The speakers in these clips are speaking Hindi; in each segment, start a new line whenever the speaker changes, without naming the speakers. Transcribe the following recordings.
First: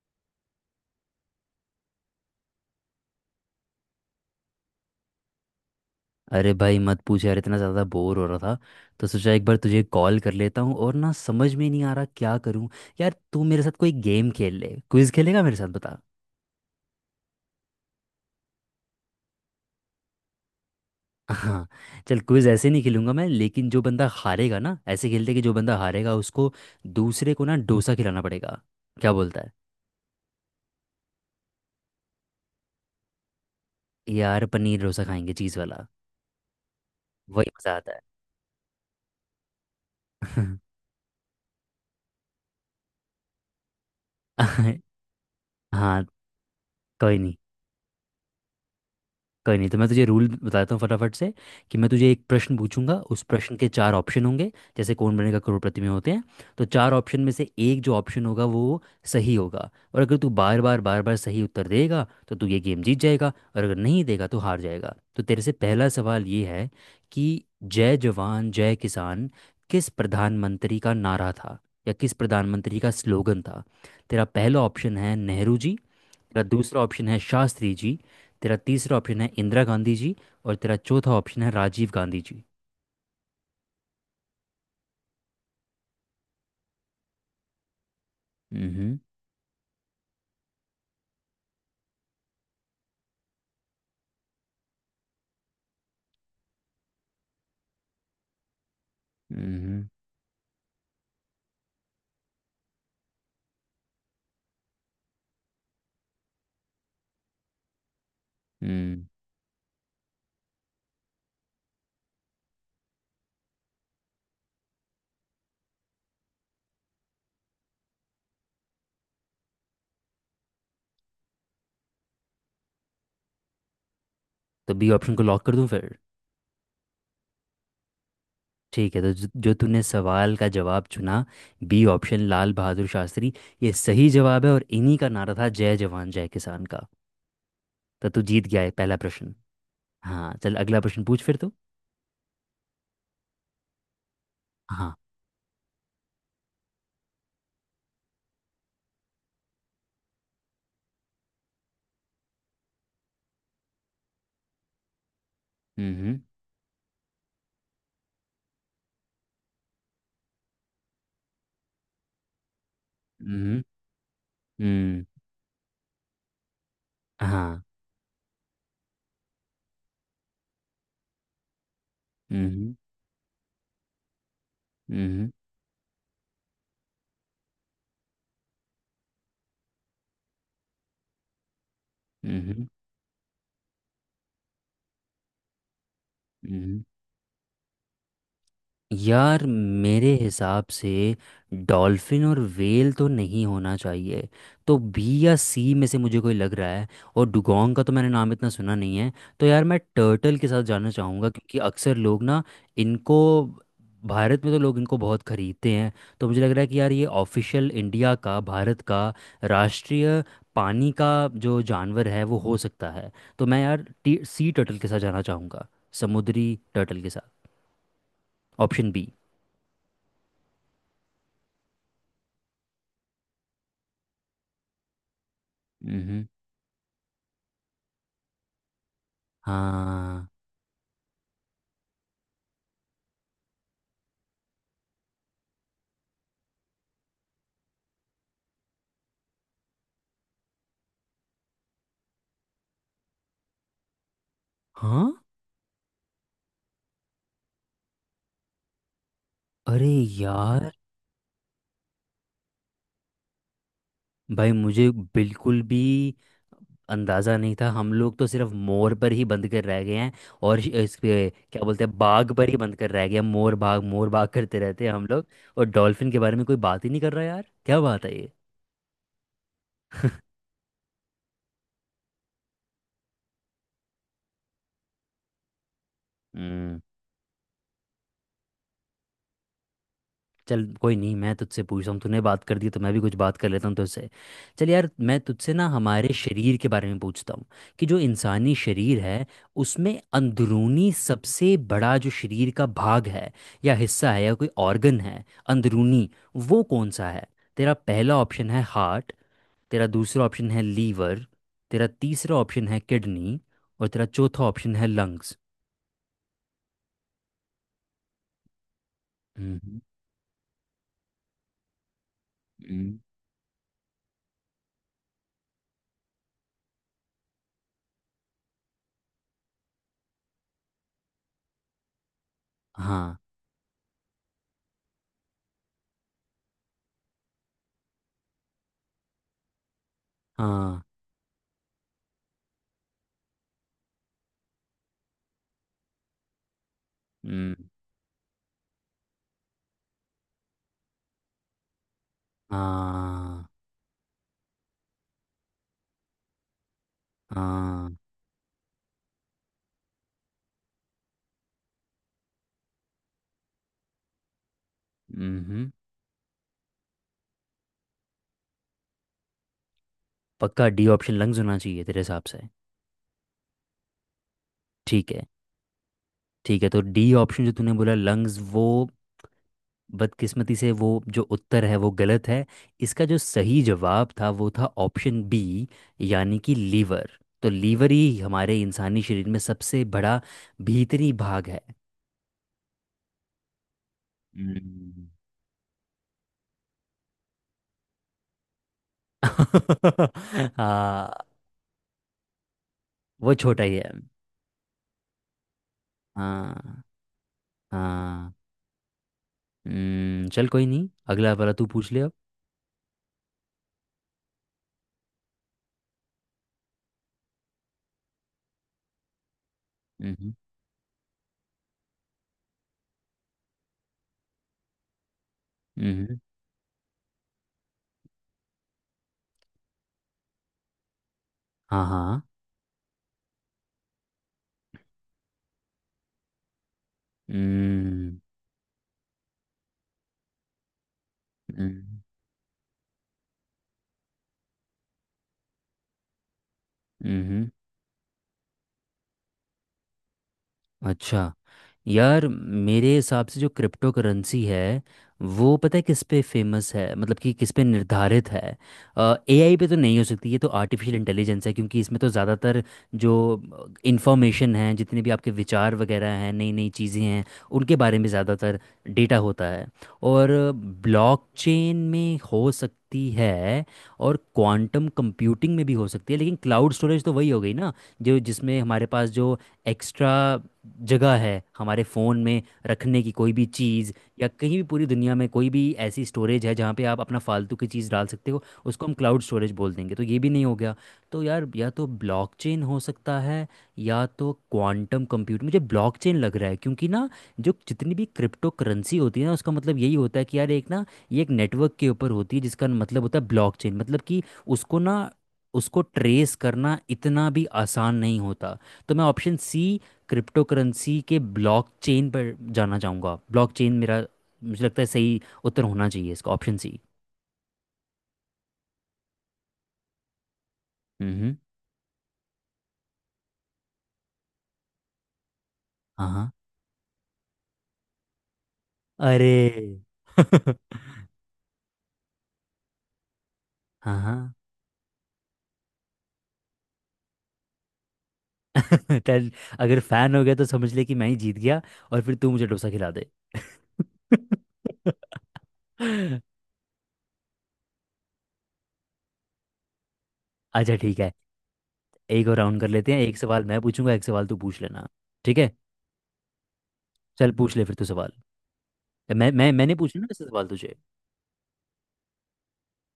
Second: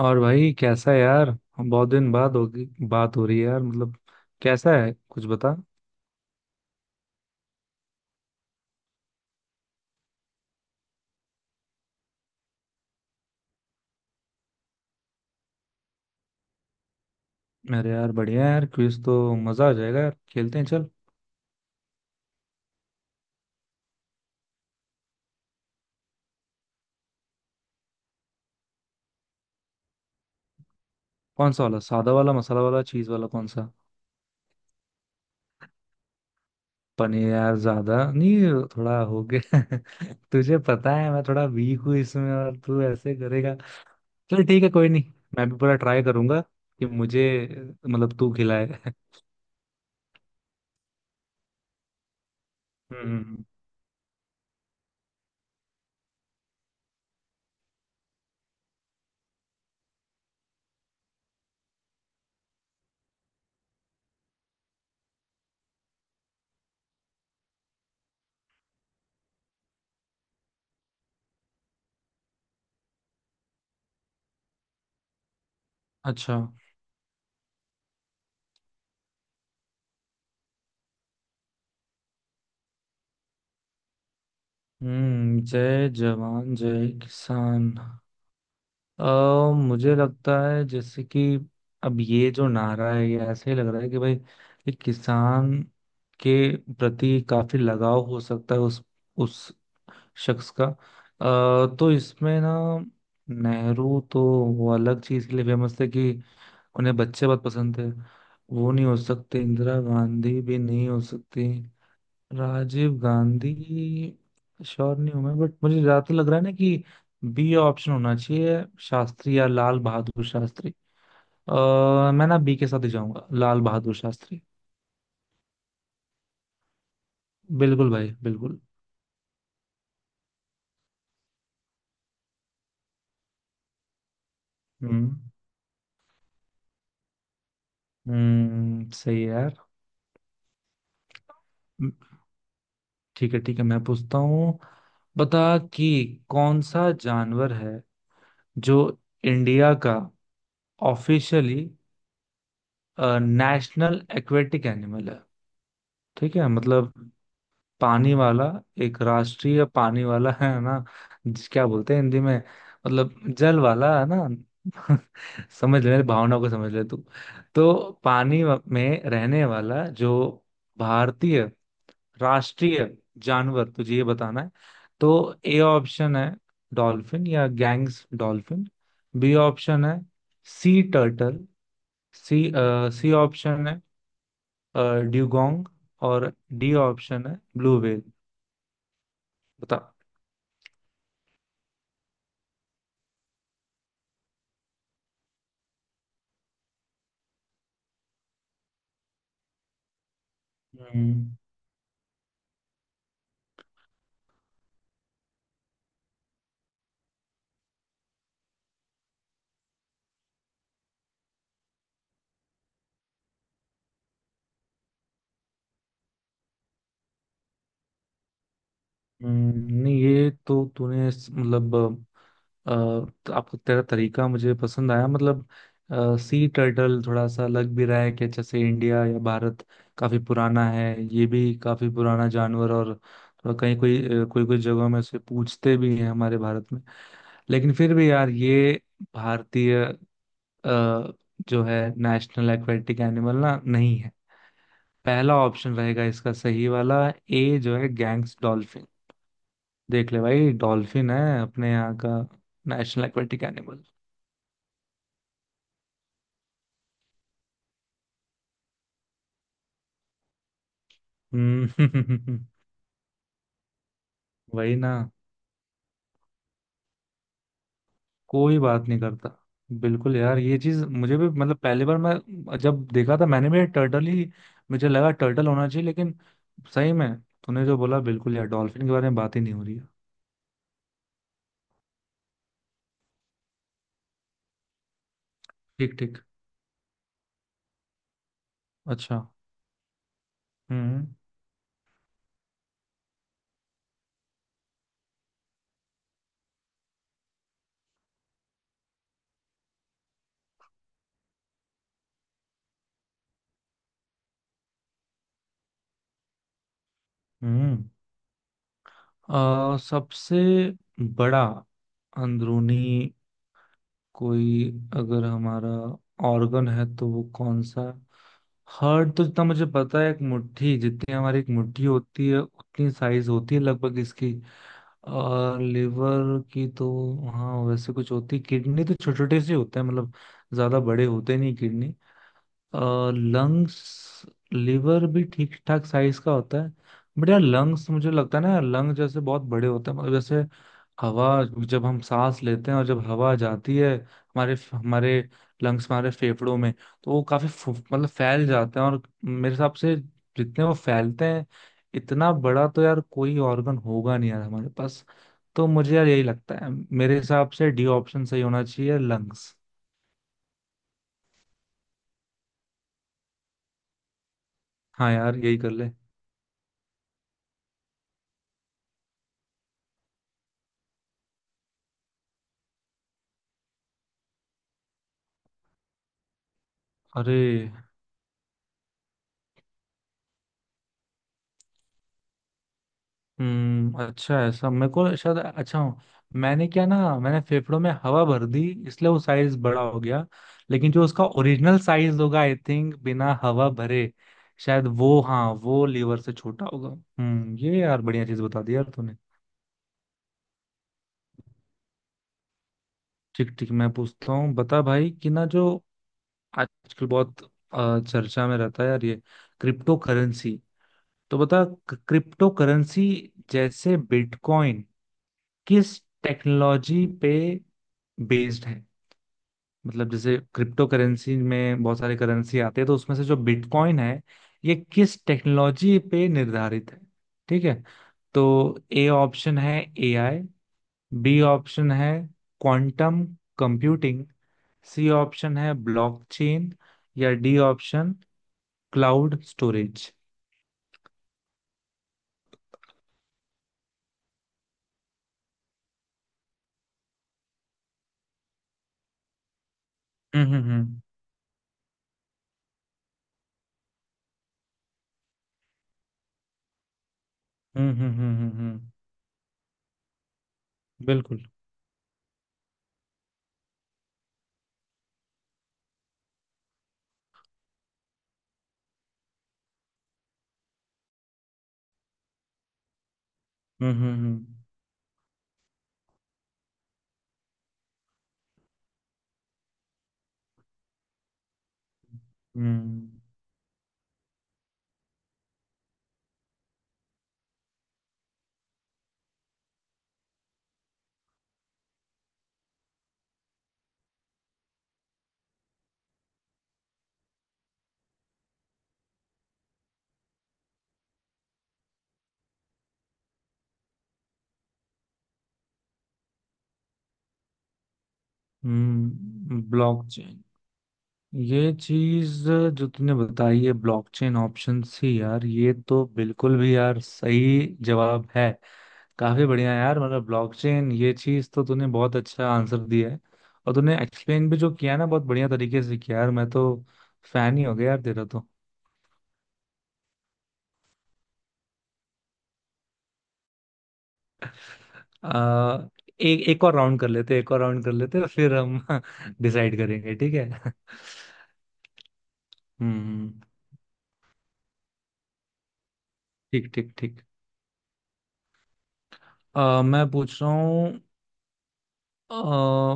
और भाई कैसा है यार। हम बहुत दिन बाद होगी बात हो रही है यार। मतलब कैसा है कुछ बता।
अरे भाई मत पूछ यार, इतना ज़्यादा बोर हो रहा था तो सोचा एक बार तुझे कॉल कर लेता हूँ। और ना, समझ में नहीं आ रहा क्या करूँ। यार तू मेरे साथ कोई गेम खेल ले, क्विज खेलेगा मेरे साथ? बता।
अरे यार बढ़िया है यार। क्विज तो मजा आ जाएगा यार। खेलते हैं चल।
हाँ चल, क्विज ऐसे नहीं खेलूंगा मैं, लेकिन जो बंदा हारेगा ना, ऐसे खेलते कि जो बंदा हारेगा उसको दूसरे को ना डोसा खिलाना पड़ेगा। क्या बोलता है?
कौन सा वाला? सादा वाला, मसाला वाला, चीज वाला? कौन सा?
यार पनीर डोसा खाएंगे, चीज़ वाला।
पनीर
वही
यार
मज़ा
ज्यादा
आता
नहीं। थोड़ा हो गया।
है।
तुझे पता है मैं थोड़ा वीक हूँ इसमें और तू ऐसे करेगा। चल ठीक है कोई नहीं। मैं भी पूरा ट्राई
हाँ।
करूंगा कि
कोई
मुझे,
नहीं।
मतलब तू खिलाए।
कोई नहीं, तो मैं तुझे रूल बताता हूँ फटाफट से कि मैं तुझे एक प्रश्न पूछूंगा, उस
हम्म।
प्रश्न के चार ऑप्शन होंगे, जैसे कौन बनेगा करोड़पति में होते हैं। तो चार ऑप्शन में से एक जो ऑप्शन होगा वो सही होगा। और अगर तू बार बार बार बार सही उत्तर देगा तो तू ये गेम जीत जाएगा, और अगर नहीं देगा तो हार जाएगा। तो तेरे से पहला सवाल ये है कि जय जवान जय किसान किस प्रधानमंत्री का नारा था, या किस प्रधानमंत्री का स्लोगन था। तेरा पहला ऑप्शन है नेहरू जी,
अच्छा।
तेरा दूसरा ऑप्शन है शास्त्री जी, तेरा तीसरा ऑप्शन है इंदिरा गांधी जी, और तेरा चौथा ऑप्शन है राजीव गांधी जी।
हम्म। जय जवान जय किसान।
हम्म।
अ, मुझे लगता है जैसे कि अब ये जो नारा है ये ऐसे ही लग रहा है कि भाई ये किसान के प्रति काफी लगाव हो सकता है उस
हम्म।
शख्स का। तो इसमें ना नेहरू तो वो अलग चीज के लिए फेमस थे कि उन्हें बच्चे बहुत पसंद थे। वो नहीं हो
हम्म।
सकते। इंदिरा गांधी भी नहीं हो सकती। राजीव गांधी श्योर नहीं हूं मैं, बट मुझे ज्यादा तो लग रहा है ना कि बी ऑप्शन होना चाहिए, शास्त्री या लाल बहादुर शास्त्री। मैं ना बी के साथ ही जाऊंगा, लाल बहादुर शास्त्री।
तो बी ऑप्शन को लॉक कर दूं फिर?
बिल्कुल भाई बिल्कुल।
ठीक है, तो जो जो तूने सवाल का जवाब चुना, बी ऑप्शन लाल बहादुर शास्त्री, ये सही जवाब है, और इन्हीं का
हम्म।
नारा था जय जवान जय किसान का। तो तू जीत गया है पहला
सही है
प्रश्न।
यार।
हाँ चल, अगला प्रश्न पूछ फिर तू।
ठीक है मैं पूछता हूँ।
हाँ।
बता कि कौन सा जानवर है जो इंडिया का ऑफिशियली नेशनल एक्वेटिक एनिमल है।
हम्म।
ठीक है मतलब पानी वाला, एक राष्ट्रीय पानी वाला है ना, क्या बोलते हैं हिंदी में, मतलब जल
हम्म।
वाला है ना।
हम्म।
समझ ले मेरी भावना को, समझ ले तू।
हाँ।
तो पानी में रहने वाला जो भारतीय
हम्म।
राष्ट्रीय जानवर, तुझे ये बताना है। तो
हम्म।
ए ऑप्शन है डॉल्फिन या गैंग्स डॉल्फिन। बी ऑप्शन है sea turtle. C, C option है ड्यूगोंग। और डी
हम्म।
ऑप्शन है ब्लू व्हेल।
यार
बता।
मेरे हिसाब से डॉल्फिन और व्हेल तो नहीं होना चाहिए। तो बी या सी में से मुझे कोई लग रहा है। और डुगोंग का तो मैंने नाम इतना सुना नहीं है। तो यार मैं टर्टल के साथ जाना चाहूँगा,
हम्म।
क्योंकि अक्सर लोग ना इनको, भारत में तो लोग इनको बहुत खरीदते हैं। तो मुझे लग रहा है कि यार ये ऑफिशियल इंडिया का, भारत का, राष्ट्रीय पानी का जो जानवर है वो हो सकता है। तो मैं यार सी टर्टल के साथ जाना चाहूँगा, समुद्री टर्टल के साथ, ऑप्शन बी।
हम्म। नहीं ये तो तूने मतलब अ, तो आपका तेरा तरीका मुझे पसंद आया। मतलब सी टर्टल थोड़ा सा लग भी रहा है कि जैसे इंडिया या भारत काफी
हाँ।
पुराना है, ये भी काफी पुराना जानवर और थोड़ा कहीं कोई कोई कोई जगहों में उसे पूछते भी हैं हमारे भारत में। लेकिन फिर भी यार ये भारतीय अ, जो है नेशनल एक्वेटिक एनिमल ना नहीं है।
हाँ।
पहला ऑप्शन रहेगा इसका सही वाला, ए जो है गैंग्स डॉल्फिन।
अरे
देख ले भाई
यार,
डॉल्फिन है अपने यहाँ का नेशनल एक्वेटिक एनिमल।
भाई मुझे बिल्कुल भी अंदाजा नहीं था। हम लोग तो सिर्फ मोर पर ही बंद कर रह गए हैं, और इस पे क्या बोलते हैं, बाघ
हम्म।
पर ही बंद कर रह गए हैं। मोर बाघ करते
वही
रहते
ना।
हैं हम लोग, और डॉल्फिन के बारे में कोई बात ही नहीं कर रहा। यार क्या बात है ये।
कोई बात नहीं करता बिल्कुल यार। ये चीज मुझे भी, मतलब पहली बार मैं जब देखा था मैंने भी टर्टल ही, मुझे लगा टर्टल होना चाहिए लेकिन
हम्म।
सही में तूने जो बोला, बिल्कुल यार, डॉल्फिन के बारे में बात ही नहीं हो रही है।
चल कोई नहीं, मैं तुझसे पूछ रहा हूँ, तूने बात कर दी तो मैं भी कुछ बात कर लेता हूँ तुझसे। चल यार, मैं तुझसे ना
ठीक
हमारे
ठीक।
शरीर के बारे में पूछता हूँ कि जो इंसानी शरीर
अच्छा।
है उसमें अंदरूनी
हम्म।
सबसे बड़ा जो शरीर का भाग है, या हिस्सा है, या कोई ऑर्गन है, अंदरूनी, वो कौन सा है? तेरा पहला ऑप्शन है हार्ट, तेरा दूसरा ऑप्शन है लीवर, तेरा तीसरा ऑप्शन है किडनी, और तेरा चौथा ऑप्शन है लंग्स।
हम्म।
हम्म।
सबसे बड़ा अंदरूनी
हम्म।
कोई अगर हमारा ऑर्गन है तो वो कौन सा? हार्ट तो जितना मुझे पता है एक मुट्ठी जितनी, हमारी एक मुट्ठी होती है उतनी
हाँ।
साइज होती है लगभग इसकी। और लिवर की तो हाँ वैसे कुछ होती। किडनी तो छोटे छोटे से होते हैं, मतलब ज्यादा
हाँ।
बड़े होते नहीं किडनी। लंग्स, लिवर भी ठीक ठाक साइज का होता है, बट यार
हम्म।
लंग्स मुझे लगता है ना, लंग जैसे बहुत बड़े होते हैं। मतलब जैसे हवा, जब हम सांस लेते हैं और जब हवा
हाँ।
जाती है हमारे हमारे लंग्स, हमारे फेफड़ों में, तो वो काफी
हाँ।
मतलब फैल जाते हैं। और मेरे हिसाब से जितने वो फैलते हैं, इतना बड़ा तो यार कोई ऑर्गन होगा नहीं यार हमारे पास। तो
हम्म।
मुझे यार यही लगता है, मेरे हिसाब से डी ऑप्शन सही होना चाहिए, लंग्स।
पक्का? डी ऑप्शन लंग्स होना चाहिए तेरे हिसाब से? ठीक
हाँ
है।
यार यही कर ले।
ठीक है, तो डी ऑप्शन जो तूने बोला लंग्स, वो बदकिस्मती से वो जो उत्तर है वो गलत है। इसका जो सही जवाब था वो था ऑप्शन बी, यानी कि लीवर।
अरे।
तो लीवर ही हमारे इंसानी शरीर में सबसे बड़ा भीतरी भाग है।
अच्छा है, सब मेरे
हम्म।
को शायद अच्छा हूँ। मैंने क्या ना, मैंने फेफड़ों में हवा भर दी, इसलिए वो साइज बड़ा हो गया। लेकिन जो
हाँ।
उसका ओरिजिनल साइज होगा आई थिंक बिना
वो छोटा
हवा
ही है।
भरे, शायद वो, हाँ वो लीवर से छोटा
हाँ।
होगा। ये यार बढ़िया
हाँ।
चीज बता दी यार तूने।
हम्म। चल कोई नहीं, अगला वाला तू पूछ ले अब।
ठीक ठीक मैं पूछता हूँ। बता भाई कि ना जो आजकल बहुत चर्चा में रहता है यार ये क्रिप्टो करेंसी, तो बता क्रिप्टो करेंसी जैसे बिटकॉइन किस
हम्म।
टेक्नोलॉजी पे बेस्ड है। मतलब जैसे क्रिप्टो करेंसी में
हाँ।
बहुत सारे
हाँ।
करेंसी आते हैं, तो उसमें से जो बिटकॉइन है ये किस टेक्नोलॉजी पे निर्धारित है। ठीक है,
हम्म।
तो ए ऑप्शन है एआई, बी ऑप्शन
हम्म।
है क्वांटम कंप्यूटिंग, सी ऑप्शन है ब्लॉकचेन, या
हम्म।
D option cloud storage.
अच्छा। यार मेरे हिसाब से जो क्रिप्टो करेंसी है वो, पता है किस पे फेमस है, मतलब कि किस पे निर्धारित है? एआई पे तो नहीं हो सकती, ये तो
हम्म।
आर्टिफिशियल
हम्म।
इंटेलिजेंस है, क्योंकि इसमें तो ज़्यादातर जो इंफॉर्मेशन है, जितने भी आपके विचार वगैरह हैं, नई नई चीज़ें हैं, उनके
हम्म।
बारे में
हम्म। हम्म।
ज़्यादातर
हम्म।
डेटा होता है। और
बिल्कुल।
ब्लॉकचेन में हो सकती है, और क्वांटम कंप्यूटिंग में भी हो सकती है, लेकिन क्लाउड स्टोरेज तो वही हो गई ना, जो जिसमें हमारे पास जो एक्स्ट्रा जगह है हमारे फ़ोन में, रखने की कोई भी
हम्म
चीज़, या
हम्म
कहीं भी पूरी दुनिया में कोई भी ऐसी स्टोरेज है जहाँ पे आप अपना फालतू की चीज़ डाल सकते हो उसको हम क्लाउड स्टोरेज बोल देंगे। तो ये भी नहीं हो गया। तो यार या तो ब्लॉकचेन हो
हम्म।
सकता है या तो क्वांटम कंप्यूटर। मुझे ब्लॉकचेन लग रहा है, क्योंकि ना जो जितनी भी क्रिप्टो करेंसी होती है ना, उसका मतलब यही होता है कि यार, एक ना, ये एक नेटवर्क के ऊपर होती है, जिसका मतलब होता है ब्लॉकचेन, मतलब कि उसको ना, उसको ट्रेस करना इतना भी आसान नहीं होता। तो मैं ऑप्शन सी, क्रिप्टो करेंसी के ब्लॉकचेन पर जाना चाहूँगा। ब्लॉकचेन मेरा, मुझे लगता है सही उत्तर होना चाहिए इसका, ऑप्शन सी।
हम्म। ब्लॉकचेन,
हम्म।
ये चीज जो तूने बताई है ब्लॉकचेन ऑप्शंस ही यार, ये तो
हाँ हाँ।
बिल्कुल भी यार सही जवाब है। काफी बढ़िया
अरे।
यार, मतलब ब्लॉकचेन ये चीज तो तूने बहुत अच्छा आंसर दिया है। और तूने
हाँ हाँ।
एक्सप्लेन भी जो किया ना बहुत बढ़िया तरीके से किया यार, मैं तो फैन ही हो गया यार तेरा तो।
चल, अगर फैन हो गया तो समझ ले कि मैं ही जीत गया, और फिर तू मुझे डोसा खिला दे।
आ, एक एक और राउंड कर लेते, एक और राउंड कर लेते फिर हम डिसाइड करेंगे ठीक है।
अच्छा ठीक है, एक और राउंड कर लेते हैं। एक
हम्म।
सवाल मैं पूछूंगा, एक सवाल तू पूछ लेना। ठीक है।
ठीक ठीक ठीक।
चल पूछ ले फिर तू सवाल। मैं मैंने पूछा ना
मैं
वैसे
पूछ
सवाल
रहा
तुझे।
हूँ, अ,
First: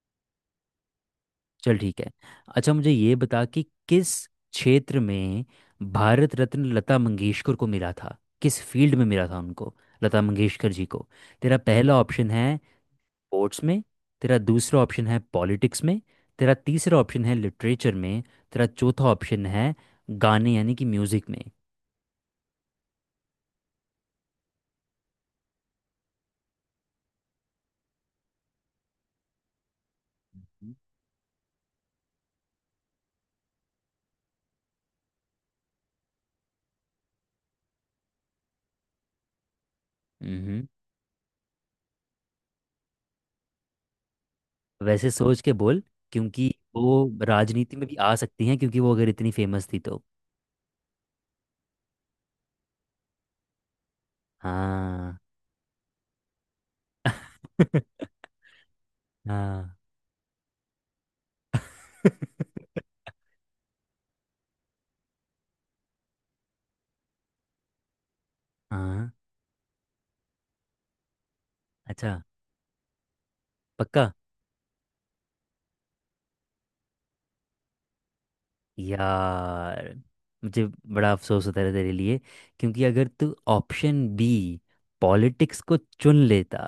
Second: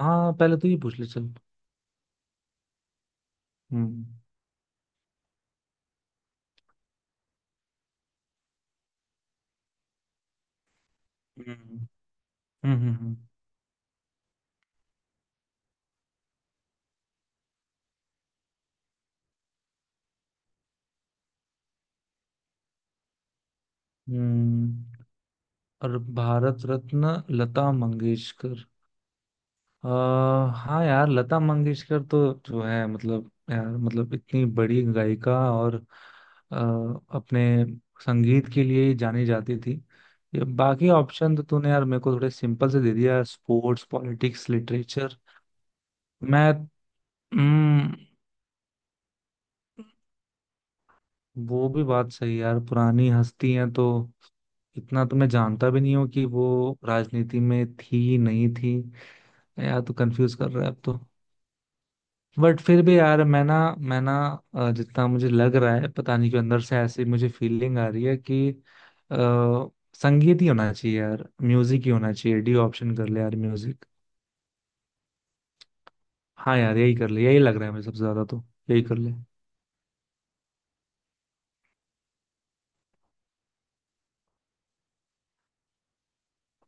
हाँ पहले तू ही पूछ ले चल।
चल ठीक है, अच्छा मुझे ये बता कि
हम्म
किस क्षेत्र में भारत रत्न लता मंगेशकर को मिला था, किस फील्ड में मिला था उनको, लता मंगेशकर जी को।
हम्म
तेरा पहला ऑप्शन है
हम्म।
स्पोर्ट्स में, तेरा दूसरा ऑप्शन है पॉलिटिक्स में, तेरा तीसरा ऑप्शन है लिटरेचर में, तेरा चौथा ऑप्शन है गाने, यानी कि म्यूजिक में।
हम्म। और भारत रत्न लता मंगेशकर, आ, हाँ यार लता मंगेशकर तो जो है, मतलब यार, मतलब इतनी बड़ी गायिका और अ, अपने संगीत के लिए ही जानी जाती थी। ये
हम्म।
बाकी ऑप्शन तो तूने यार मेरे को थोड़े सिंपल से दे दिया, स्पोर्ट्स, पॉलिटिक्स,
वैसे
लिटरेचर।
सोच के बोल,
मैं
क्योंकि वो राजनीति में
हम्म,
भी आ सकती हैं, क्योंकि वो अगर इतनी फेमस थी तो।
वो भी बात सही है यार, पुरानी हस्ती हैं तो इतना तो
हाँ।
मैं जानता भी नहीं हूँ कि वो राजनीति में थी नहीं थी।
हाँ।
यार तो कंफ्यूज कर रहा है अब तो, बट फिर भी यार मैं ना, जितना मुझे लग रहा है पता नहीं क्यों, अंदर से ऐसी मुझे फीलिंग आ रही है कि
हाँ।
आ, संगीत ही होना चाहिए यार, म्यूजिक ही
अच्छा।
होना चाहिए। डी ऑप्शन कर ले यार म्यूजिक।
पक्का?
हाँ यार यही कर ले, यही लग रहा है मुझे सबसे ज्यादा तो, यही कर ले।
यार मुझे बड़ा अफसोस होता है तेरे लिए, क्योंकि अगर तू ऑप्शन बी पॉलिटिक्स को चुन लेता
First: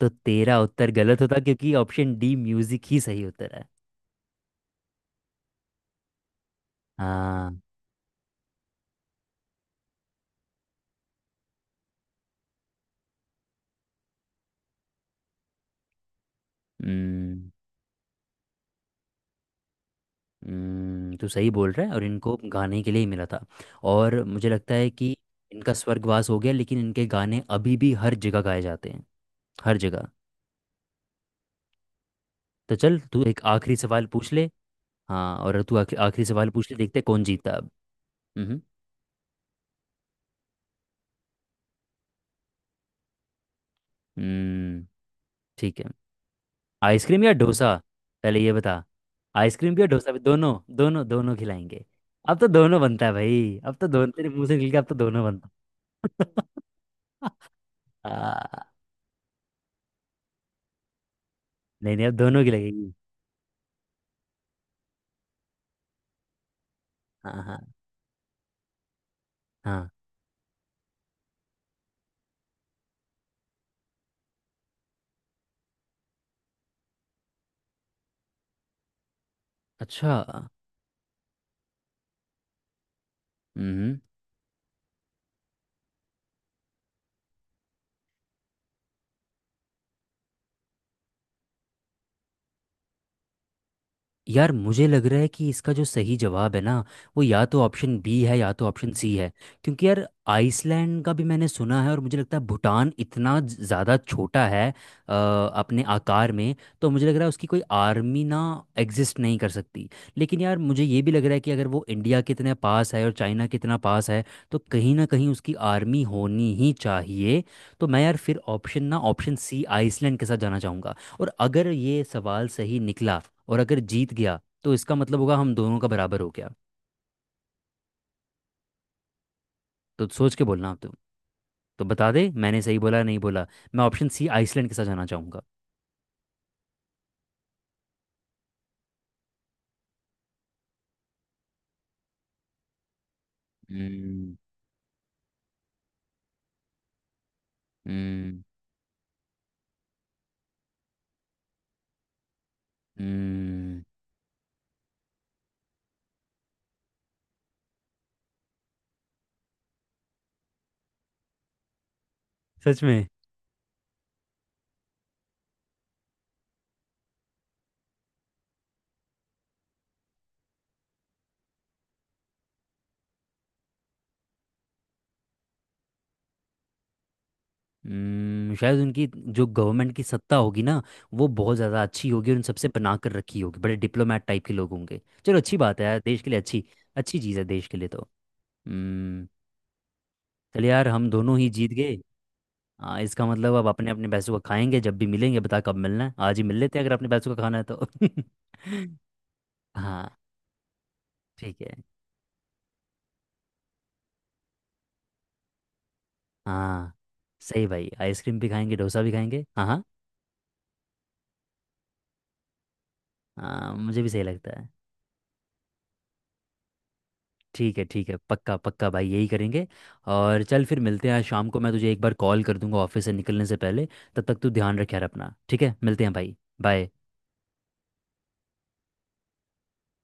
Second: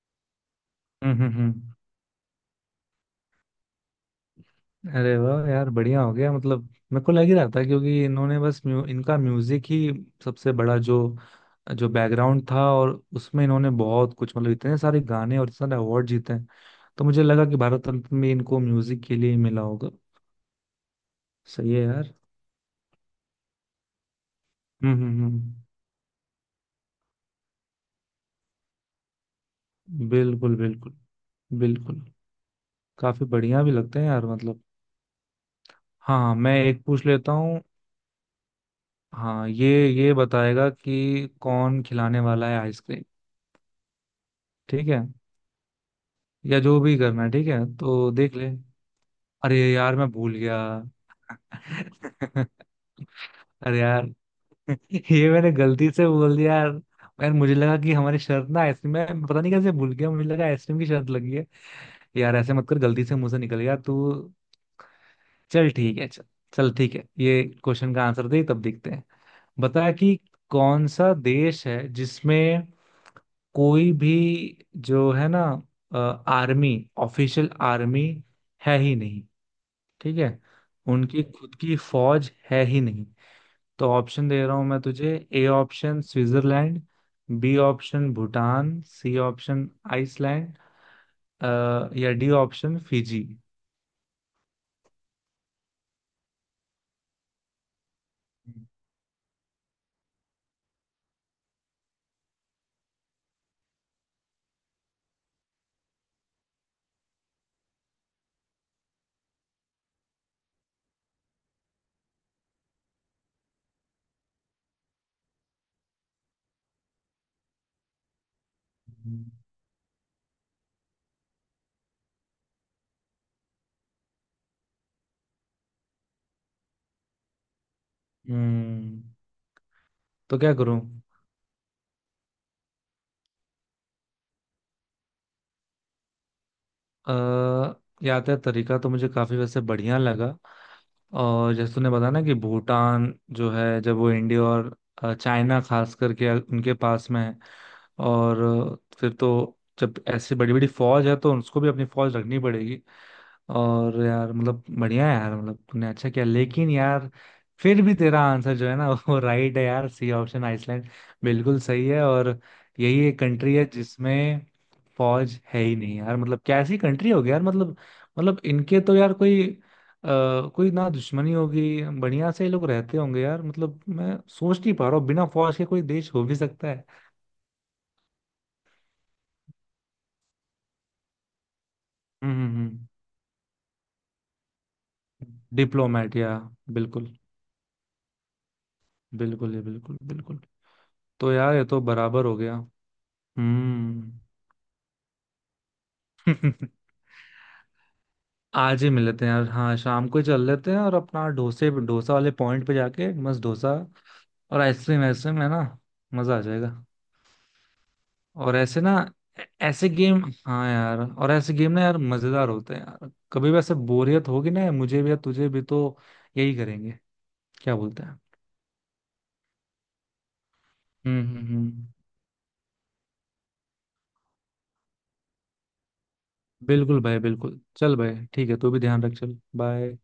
तो तेरा उत्तर
हम्म।
गलत
हम्म।
होता,
हम्म।
क्योंकि ऑप्शन डी म्यूजिक ही सही उत्तर है।
अरे वाह यार बढ़िया हो गया। मतलब मेरे को लग ही रहा
हाँ।
था क्योंकि इन्होंने बस इनका म्यूजिक ही सबसे बड़ा जो, जो बैकग्राउंड था, और उसमें इन्होंने बहुत कुछ, मतलब इतने सारे गाने और इतने सारे अवार्ड जीते हैं। तो मुझे लगा
हम्म।
कि भारत रत्न में इनको म्यूजिक के लिए ही मिला होगा।
तू सही बोल
सही है
रहा है, और
यार।
इनको गाने के लिए ही मिला था। और मुझे लगता है
हम्म।
कि
हम्म। हम्म।
इनका स्वर्गवास हो गया, लेकिन इनके गाने अभी भी हर जगह गाए जाते हैं, हर जगह।
बिल्कुल। बिल्कुल। बिल्कुल।
तो चल तू
काफी
एक
बढ़िया भी
आखिरी
लगते
सवाल
हैं यार
पूछ ले।
मतलब।
हाँ, और तू आखिरी
हाँ
आखिरी
हाँ,
सवाल
मैं
पूछ ले,
एक
देखते हैं
पूछ
कौन
लेता
जीता।
हूँ।
हम्म।
हाँ ये बताएगा कि कौन खिलाने वाला है आइसक्रीम।
हम्म।
ठीक है
ठीक है।
या जो भी करना
आइसक्रीम
है,
या
ठीक है
डोसा,
तो देख
पहले
ले।
ये बता।
अरे
आइसक्रीम या
यार मैं
डोसा भी,
भूल
दोनों
गया।
दोनों दोनों खिलाएंगे। अब तो दोनों बनता है भाई, अब
अरे
तो
यार।
दोनों तेरे मुंह से निकल के अब तो दोनों
ये
बनता
मैंने गलती से बोल दिया यार।
है।
यार मुझे लगा कि हमारी शर्त ना
आ,
आइसक्रीम में, मैं पता नहीं कैसे भूल गया, मुझे लगा आइसक्रीम की शर्त लगी है।
नहीं नहीं, अब
यार
दोनों की
ऐसे मत कर,
लगेगी।
गलती से मुंह से निकल गया तू। चल ठीक है चल, चल ठीक है
हाँ।
ये
हाँ।
क्वेश्चन का आंसर दे, तब देखते हैं।
हाँ।
बता कि कौन सा देश है जिसमें कोई भी जो है ना आर्मी, ऑफिशियल आर्मी है ही नहीं।
अच्छा।
ठीक है, उनकी खुद की फौज है ही नहीं। तो
हम्म।
ऑप्शन दे रहा हूं मैं तुझे। A option Switzerland, B option Bhutan, C option Iceland, अ, या डी ऑप्शन फिजी।
यार मुझे लग रहा है कि इसका जो सही जवाब है ना, वो या तो ऑप्शन बी है या तो ऑप्शन सी है। क्योंकि यार आइसलैंड का भी मैंने सुना है, और मुझे लगता है भूटान इतना ज़्यादा छोटा है, अपने आकार में। तो मुझे लग रहा है उसकी कोई आर्मी ना एग्जिस्ट नहीं कर सकती। लेकिन यार मुझे ये भी लग रहा है कि अगर वो इंडिया कितने पास है और चाइना कितना पास है, तो कहीं ना कहीं उसकी आर्मी होनी ही चाहिए। तो मैं यार फिर ऑप्शन सी आइसलैंड के साथ जाना चाहूँगा। और अगर ये सवाल सही निकला और अगर जीत गया, तो इसका मतलब होगा हम दोनों का बराबर हो गया।
हम्म।
तो सोच
तो
के
क्या
बोलना आप,
करूं?
तुम। तो बता दे मैंने सही बोला नहीं बोला। मैं ऑप्शन सी आइसलैंड के साथ जाना चाहूँगा।
अ, यात्रा तरीका तो मुझे काफी वैसे बढ़िया लगा। और जैसे तूने बताया ना कि भूटान जो है जब वो
हम्म।
इंडिया और चाइना, खास करके उनके पास में है,
हम्म।
और फिर तो जब ऐसी बड़ी बड़ी फौज है तो उसको भी अपनी फौज रखनी पड़ेगी।
हम्म।
और यार मतलब बढ़िया है यार, मतलब तूने अच्छा किया लेकिन यार फिर भी तेरा आंसर जो है ना वो राइट है यार, सी ऑप्शन आइसलैंड बिल्कुल सही है। और
सच
यही
में?
एक कंट्री है जिसमें फौज है ही नहीं यार। मतलब कैसी कंट्री होगी यार, मतलब मतलब इनके तो यार कोई आ, कोई ना दुश्मनी होगी, बढ़िया से ये लोग रहते होंगे यार। मतलब मैं सोच नहीं पा रहा हूँ बिना फौज के कोई देश हो भी सकता है।
हम्म, शायद उनकी जो गवर्नमेंट की सत्ता होगी ना, वो बहुत ज़्यादा अच्छी होगी
हम्म।
और उन
हम्म।
सबसे
हम्म।
पनाह कर रखी होगी। बड़े डिप्लोमेट टाइप के लोग होंगे। चलो अच्छी बात है यार,
डिप्लोमेट
देश के
या
लिए अच्छी,
बिल्कुल
अच्छी चीज़ है देश के लिए तो। हम्म।
बिल्कुल, ये बिल्कुल बिल्कुल।
चल यार, हम
तो
दोनों ही
यार ये
जीत
तो
गए।
बराबर हो गया।
हाँ, इसका मतलब अब अपने अपने
हम्म।
पैसों का खाएंगे। जब भी मिलेंगे बता कब मिलना है, आज ही मिल लेते हैं अगर अपने पैसों का खाना है तो।
आज ही मिल लेते हैं यार, हाँ शाम
हाँ।
को ही चल लेते हैं और अपना
ठीक
डोसे,
है।
डोसा वाले पॉइंट पे जाके मस्त डोसा। और आइसक्रीम, आइसक्रीम है ना, मजा आ जाएगा।
हाँ सही भाई, आइसक्रीम भी
और
खाएंगे
ऐसे ना,
डोसा भी खाएंगे। हाँ हाँ।
ऐसे गेम, हाँ यार और ऐसे गेम ना यार मजेदार होते हैं यार, कभी
हाँ,
वैसे
मुझे भी सही
बोरियत होगी
लगता है।
ना मुझे भी या तुझे भी तो यही करेंगे। क्या
ठीक है
बोलते
ठीक है,
हैं।
पक्का पक्का भाई, यही करेंगे। और चल फिर मिलते हैं
हम्म।
आज
हम्म।
शाम को। मैं
हम्म।
तुझे एक बार कॉल कर दूंगा ऑफिस से निकलने से पहले। तब तक तू ध्यान रखे यार अपना। ठीक है, मिलते हैं भाई। बाय।
बिल्कुल भाई बिल्कुल, चल भाई ठीक है, तू भी ध्यान रख, चल बाय।